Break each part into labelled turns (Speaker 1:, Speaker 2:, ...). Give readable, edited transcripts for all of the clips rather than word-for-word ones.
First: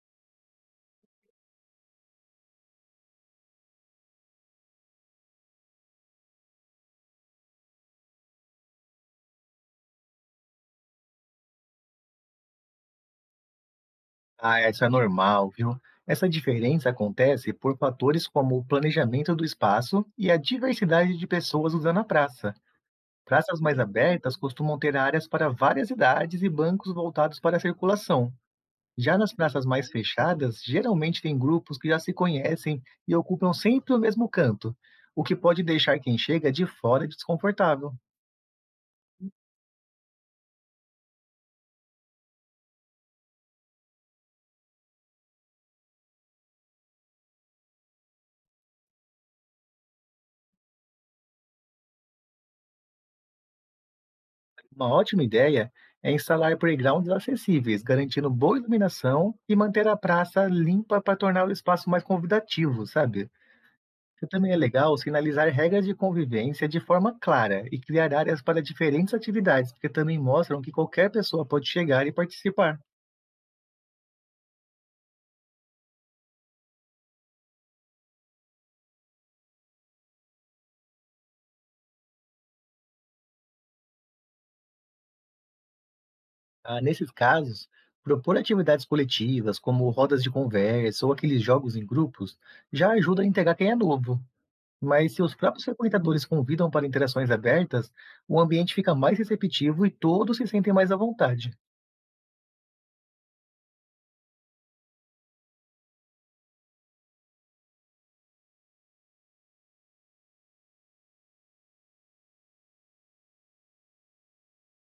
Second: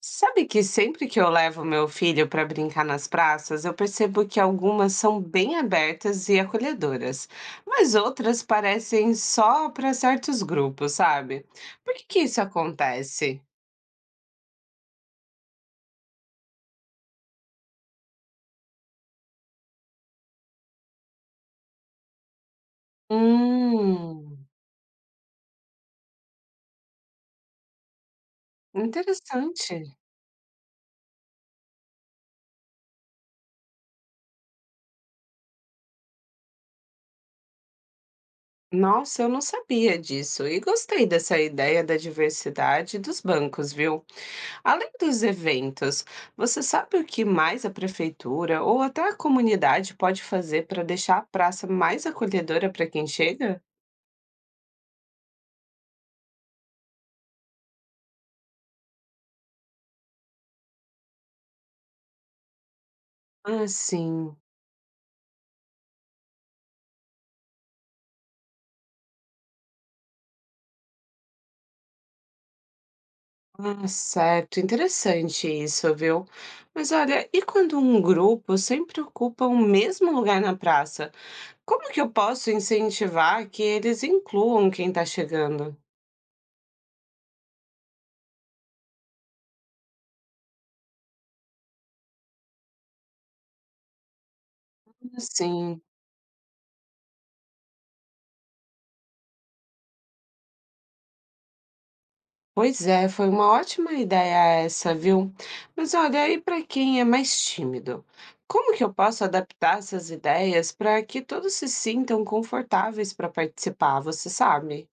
Speaker 1: Sabe que sempre que eu levo meu filho para brincar nas praças, eu percebo que algumas são bem abertas e acolhedoras, mas outras parecem só para certos grupos, sabe? Por que que isso acontece?
Speaker 2: Ah, isso é normal, viu? Essa diferença acontece por fatores como o planejamento do espaço e a diversidade de pessoas usando a praça. Praças mais abertas
Speaker 1: Hum,
Speaker 2: costumam ter áreas para várias idades e bancos voltados para a circulação. Já nas praças mais
Speaker 1: interessante.
Speaker 2: fechadas, geralmente tem grupos que já se conhecem e ocupam sempre o mesmo canto, o que pode deixar quem chega de fora desconfortável.
Speaker 1: Nossa, eu não sabia disso e gostei dessa ideia da diversidade dos bancos, viu? Além dos eventos, você sabe o que mais a prefeitura ou até a comunidade pode fazer para deixar a praça mais acolhedora para quem chega?
Speaker 2: Uma ótima ideia é instalar playgrounds acessíveis, garantindo boa iluminação e manter a praça limpa para tornar o espaço mais convidativo, sabe?
Speaker 1: Ah,
Speaker 2: E
Speaker 1: sim.
Speaker 2: também é legal sinalizar regras de convivência de forma clara e criar áreas para diferentes atividades, porque também mostram que qualquer pessoa pode chegar e participar.
Speaker 1: Ah, certo. Interessante isso, viu? Mas olha, e quando um grupo sempre ocupa o mesmo lugar na praça? Como que eu posso incentivar que eles incluam quem está chegando?
Speaker 2: Ah, nesses casos, propor atividades coletivas, como rodas de conversa ou aqueles jogos em grupos, já ajuda a integrar quem é novo. Mas se os próprios
Speaker 1: Sim.
Speaker 2: frequentadores convidam para interações abertas, o ambiente fica mais receptivo e todos se sentem mais à vontade.
Speaker 1: Pois é, foi uma ótima ideia essa, viu? Mas olha, aí para quem é mais tímido? Como que eu posso adaptar essas ideias para que todos se sintam confortáveis para participar, você sabe?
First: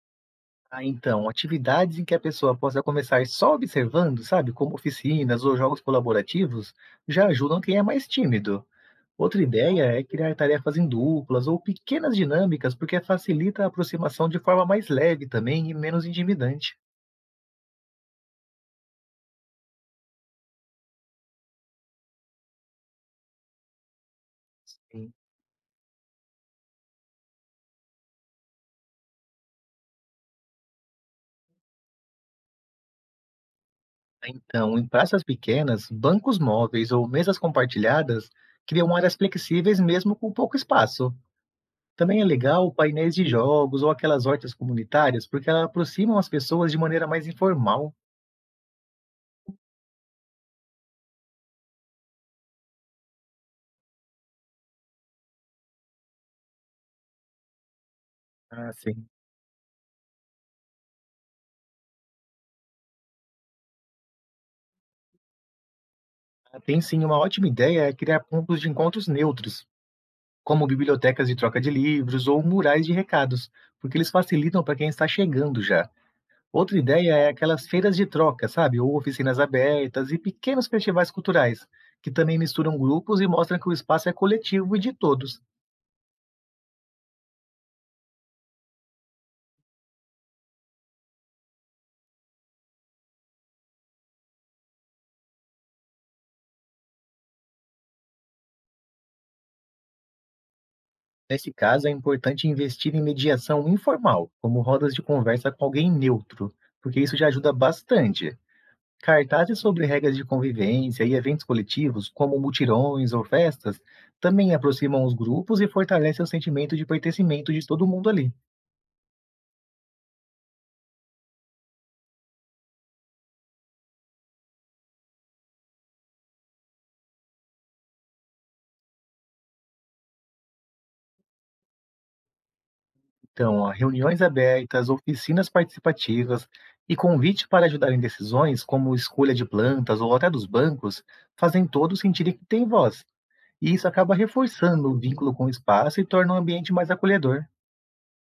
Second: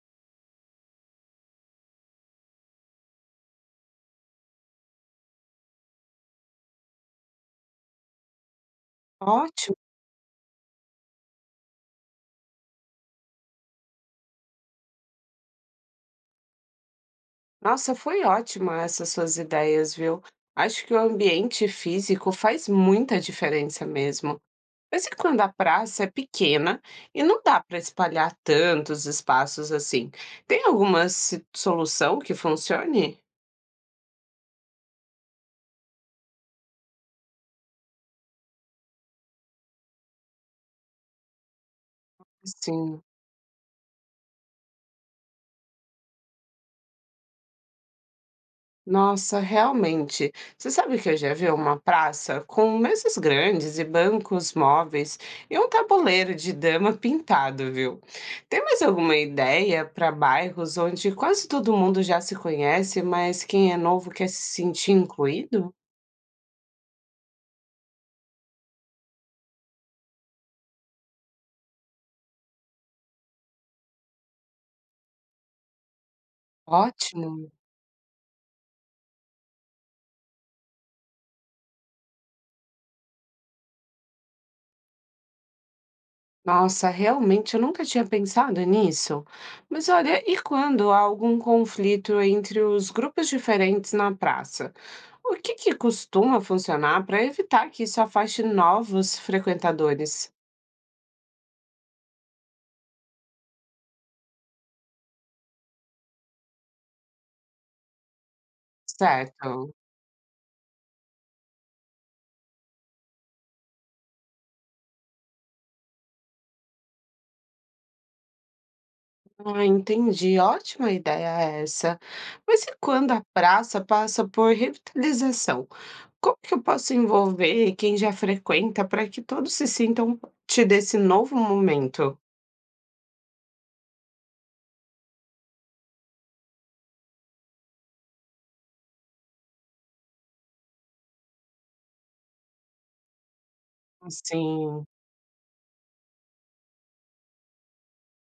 Speaker 2: Ah, então, atividades em que a pessoa possa começar só observando, sabe, como oficinas ou jogos colaborativos, já ajudam quem é mais tímido. Outra
Speaker 1: Ótimo.
Speaker 2: ideia é criar tarefas em duplas ou pequenas dinâmicas, porque facilita a aproximação de forma mais leve também e menos intimidante.
Speaker 1: Nossa, foi ótima essas suas ideias, viu? Acho que o ambiente físico faz muita diferença mesmo. Mas e quando a praça é pequena e não dá para espalhar tantos espaços assim? Tem alguma solução que funcione?
Speaker 2: Então, em praças pequenas, bancos móveis ou mesas compartilhadas criam áreas flexíveis mesmo com pouco espaço. Também é legal
Speaker 1: Sim.
Speaker 2: painéis de jogos ou aquelas hortas comunitárias, porque elas aproximam as pessoas de maneira mais informal.
Speaker 1: Nossa, realmente. Você sabe que eu já vi uma praça com mesas grandes e bancos móveis e um tabuleiro de dama pintado, viu? Tem
Speaker 2: Ah,
Speaker 1: mais
Speaker 2: sim.
Speaker 1: alguma ideia para bairros onde quase todo mundo já se conhece, mas quem é novo quer se sentir incluído?
Speaker 2: Ah, tem sim, uma ótima ideia é criar pontos de encontros neutros, como bibliotecas de troca de livros ou murais de recados, porque eles facilitam para quem está chegando já. Outra ideia é
Speaker 1: Ótimo.
Speaker 2: aquelas feiras de troca, sabe? Ou oficinas abertas e pequenos festivais culturais, que também misturam grupos e mostram que o espaço é coletivo e de todos.
Speaker 1: Nossa, realmente eu nunca tinha pensado nisso. Mas olha, e quando há algum conflito entre os grupos diferentes na praça? O que que costuma funcionar para evitar que isso afaste novos frequentadores?
Speaker 2: Nesse caso, é importante investir em mediação informal, como rodas de conversa com alguém neutro, porque isso já ajuda bastante. Cartazes
Speaker 1: Certo.
Speaker 2: sobre regras de convivência e eventos coletivos, como mutirões ou festas, também aproximam os grupos e fortalecem o sentimento de pertencimento de todo mundo ali.
Speaker 1: Ah, entendi. Ótima ideia essa. Mas e quando a praça passa por revitalização? Como que eu posso envolver quem já frequenta para que todos se sintam parte desse novo momento?
Speaker 2: Então, ó, reuniões abertas, oficinas participativas e convite para ajudar em decisões, como escolha de plantas ou até dos bancos, fazem todos sentirem que têm voz. E isso acaba
Speaker 1: Assim,
Speaker 2: reforçando o vínculo com o espaço e torna o ambiente mais acolhedor.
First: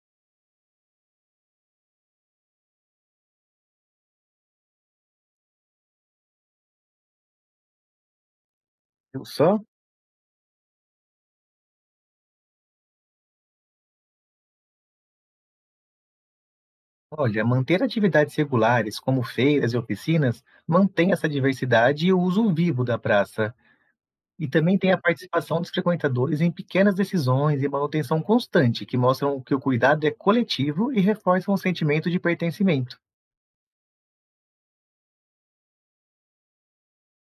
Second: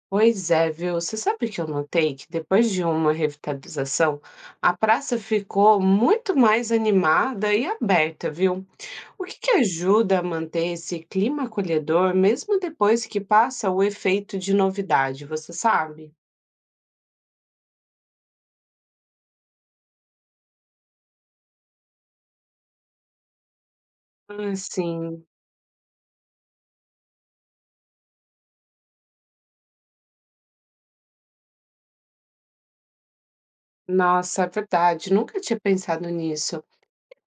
Speaker 1: pois é, viu? Você sabe que eu notei que depois de uma revitalização, a praça ficou muito mais animada e aberta, viu? O
Speaker 2: Eu
Speaker 1: que que
Speaker 2: só?
Speaker 1: ajuda a manter esse clima acolhedor mesmo depois que passa o efeito de novidade, você sabe?
Speaker 2: Olha, manter atividades regulares, como feiras e oficinas, mantém essa diversidade e o uso vivo da praça. E
Speaker 1: Ah,
Speaker 2: também tem a
Speaker 1: sim.
Speaker 2: participação dos frequentadores em pequenas decisões e manutenção constante, que mostram que o cuidado é coletivo e reforçam o sentimento de pertencimento.
Speaker 1: Nossa, é verdade. Nunca tinha pensado nisso.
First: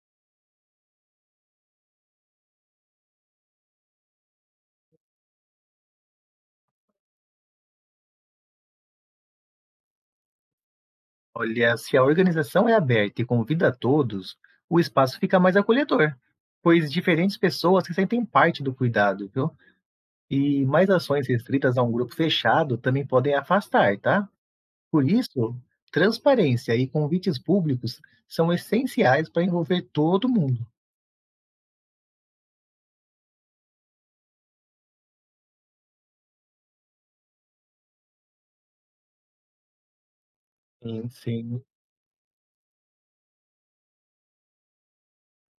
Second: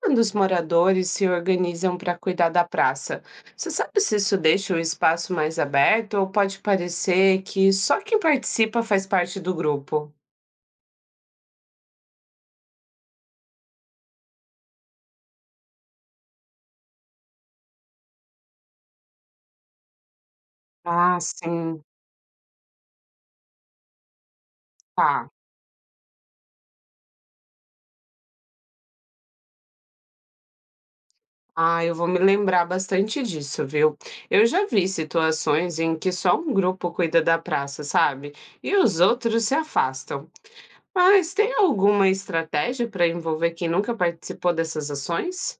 Speaker 1: Quando os moradores se organizam para cuidar da praça, você sabe se isso deixa o espaço mais aberto ou pode parecer que só quem participa faz parte do grupo?
Speaker 2: Olha, se a organização é aberta e convida a todos, o espaço fica mais acolhedor, pois diferentes pessoas se sentem parte do cuidado, viu? E mais
Speaker 1: Ah,
Speaker 2: ações restritas
Speaker 1: sim.
Speaker 2: a um grupo fechado também podem afastar, tá? Por
Speaker 1: Tá.
Speaker 2: isso, transparência e convites públicos são essenciais para envolver todo mundo.
Speaker 1: Ah, eu vou me lembrar bastante disso, viu? Eu já vi situações em que só um grupo cuida da praça, sabe? E os outros se afastam.
Speaker 2: Sim,
Speaker 1: Mas tem
Speaker 2: sim.
Speaker 1: alguma estratégia para envolver quem nunca participou dessas ações?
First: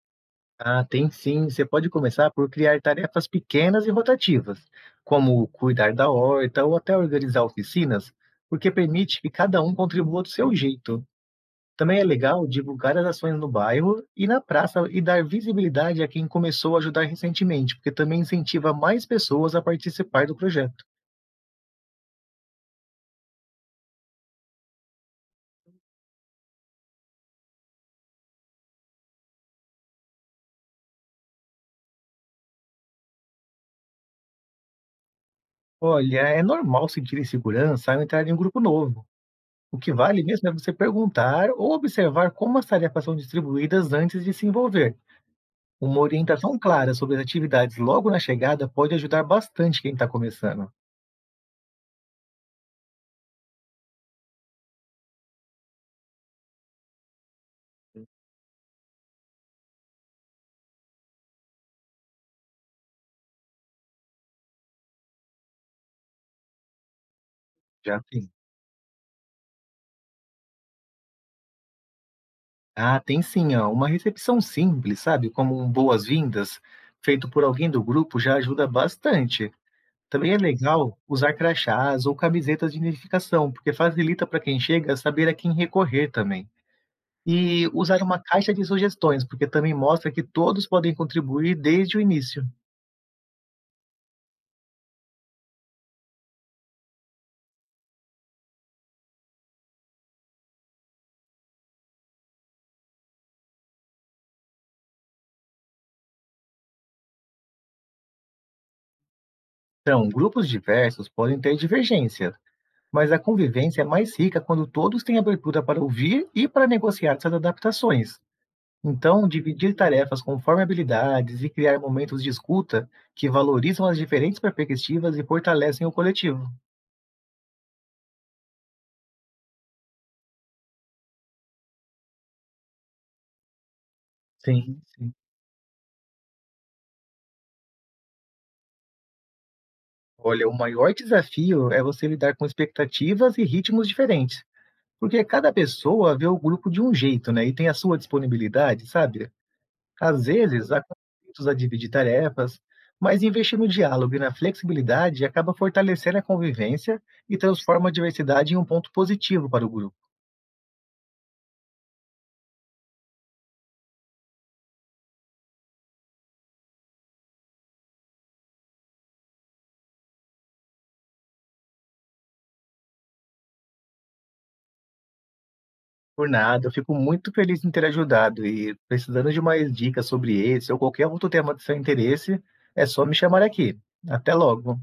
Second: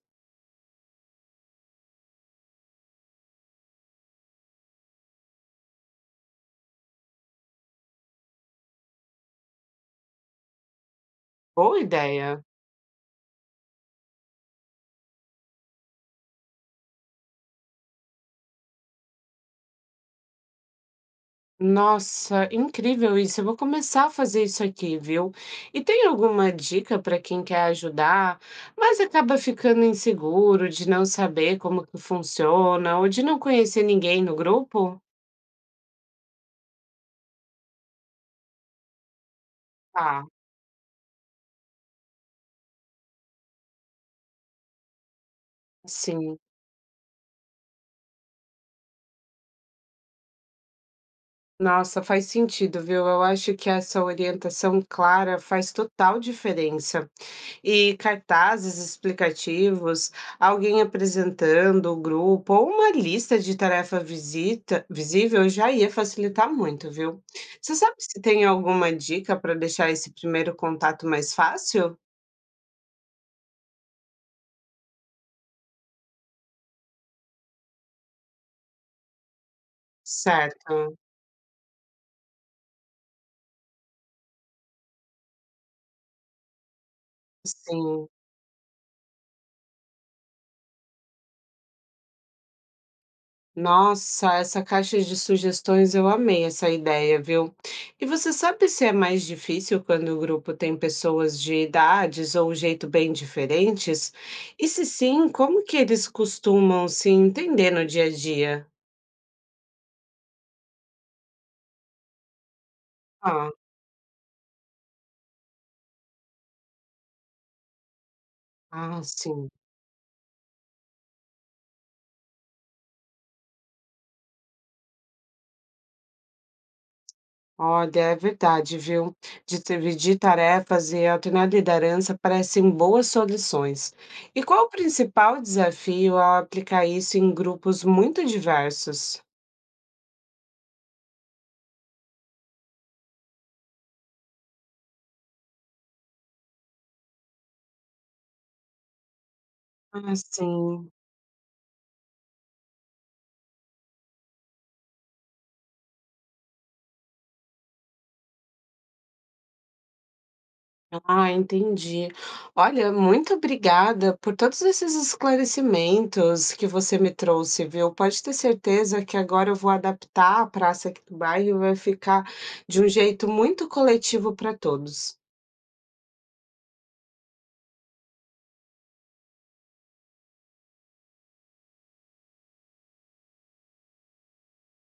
Speaker 2: Ah, tem sim. Você pode começar por criar tarefas pequenas e rotativas, como cuidar da horta ou até organizar oficinas, porque permite que cada um contribua do seu jeito.
Speaker 1: Boa
Speaker 2: Também é
Speaker 1: ideia.
Speaker 2: legal divulgar as ações no bairro e na praça e dar visibilidade a quem começou a ajudar recentemente, porque também incentiva mais pessoas a participar do projeto.
Speaker 1: Nossa, incrível isso. Eu vou começar a fazer isso aqui, viu? E tem alguma dica para quem quer ajudar, mas acaba ficando inseguro de não saber como que funciona ou de não conhecer ninguém no grupo?
Speaker 2: Olha, é normal sentir insegurança ao entrar em um grupo novo. O que vale
Speaker 1: Ah,
Speaker 2: mesmo é você perguntar ou observar como as tarefas são distribuídas antes de se envolver. Uma
Speaker 1: sim.
Speaker 2: orientação clara sobre as atividades logo na chegada pode ajudar bastante quem está começando.
Speaker 1: Nossa, faz sentido, viu? Eu acho que essa orientação clara faz total diferença. E cartazes explicativos, alguém apresentando o grupo ou uma lista de tarefa visível já ia facilitar muito, viu? Você sabe
Speaker 2: Já
Speaker 1: se
Speaker 2: tem.
Speaker 1: tem alguma dica para deixar esse primeiro contato mais fácil?
Speaker 2: Ah, tem sim, ó. Uma recepção simples, sabe? Como um boas-vindas, feito por alguém do grupo, já ajuda bastante. Também é legal
Speaker 1: Certo,
Speaker 2: usar crachás ou camisetas de identificação, porque facilita para quem chega saber a quem recorrer também. E usar
Speaker 1: sim.
Speaker 2: uma caixa de sugestões, porque também mostra que todos podem contribuir desde o início.
Speaker 1: Nossa, essa caixa de sugestões eu amei essa ideia, viu? E você sabe se é mais difícil quando o grupo tem pessoas de idades ou um jeito bem diferentes? E se sim, como que eles costumam se entender no dia a dia?
Speaker 2: Então, grupos diversos podem ter divergência, mas a
Speaker 1: Ah,
Speaker 2: convivência é mais rica quando todos têm abertura para ouvir e para negociar essas adaptações.
Speaker 1: ah,
Speaker 2: Então,
Speaker 1: sim.
Speaker 2: dividir tarefas conforme habilidades e criar momentos de escuta que valorizam as diferentes perspectivas e fortalecem o coletivo.
Speaker 1: Olha, é verdade, viu? De dividir tarefas e alternar liderança parecem boas soluções. E qual o
Speaker 2: Sim, sim.
Speaker 1: principal desafio ao aplicar isso em grupos muito diversos?
Speaker 2: Olha, o maior desafio é você lidar com expectativas e ritmos diferentes, porque cada pessoa vê o grupo de um jeito, né? E tem a sua disponibilidade, sabe?
Speaker 1: Ah,
Speaker 2: Às vezes, há
Speaker 1: sim.
Speaker 2: conflitos a dividir tarefas, mas investir no diálogo e na flexibilidade acaba fortalecendo a convivência e transforma a diversidade em um ponto positivo para o grupo.
Speaker 1: Ah, entendi. Olha, muito obrigada por todos esses esclarecimentos que você me trouxe, viu? Pode ter certeza que agora eu vou adaptar a praça aqui do bairro e vai ficar de um jeito muito coletivo para todos.
Speaker 2: Por nada, eu fico muito feliz em ter ajudado e precisando de mais dicas sobre esse ou qualquer outro tema de seu interesse, é só me chamar aqui. Até logo.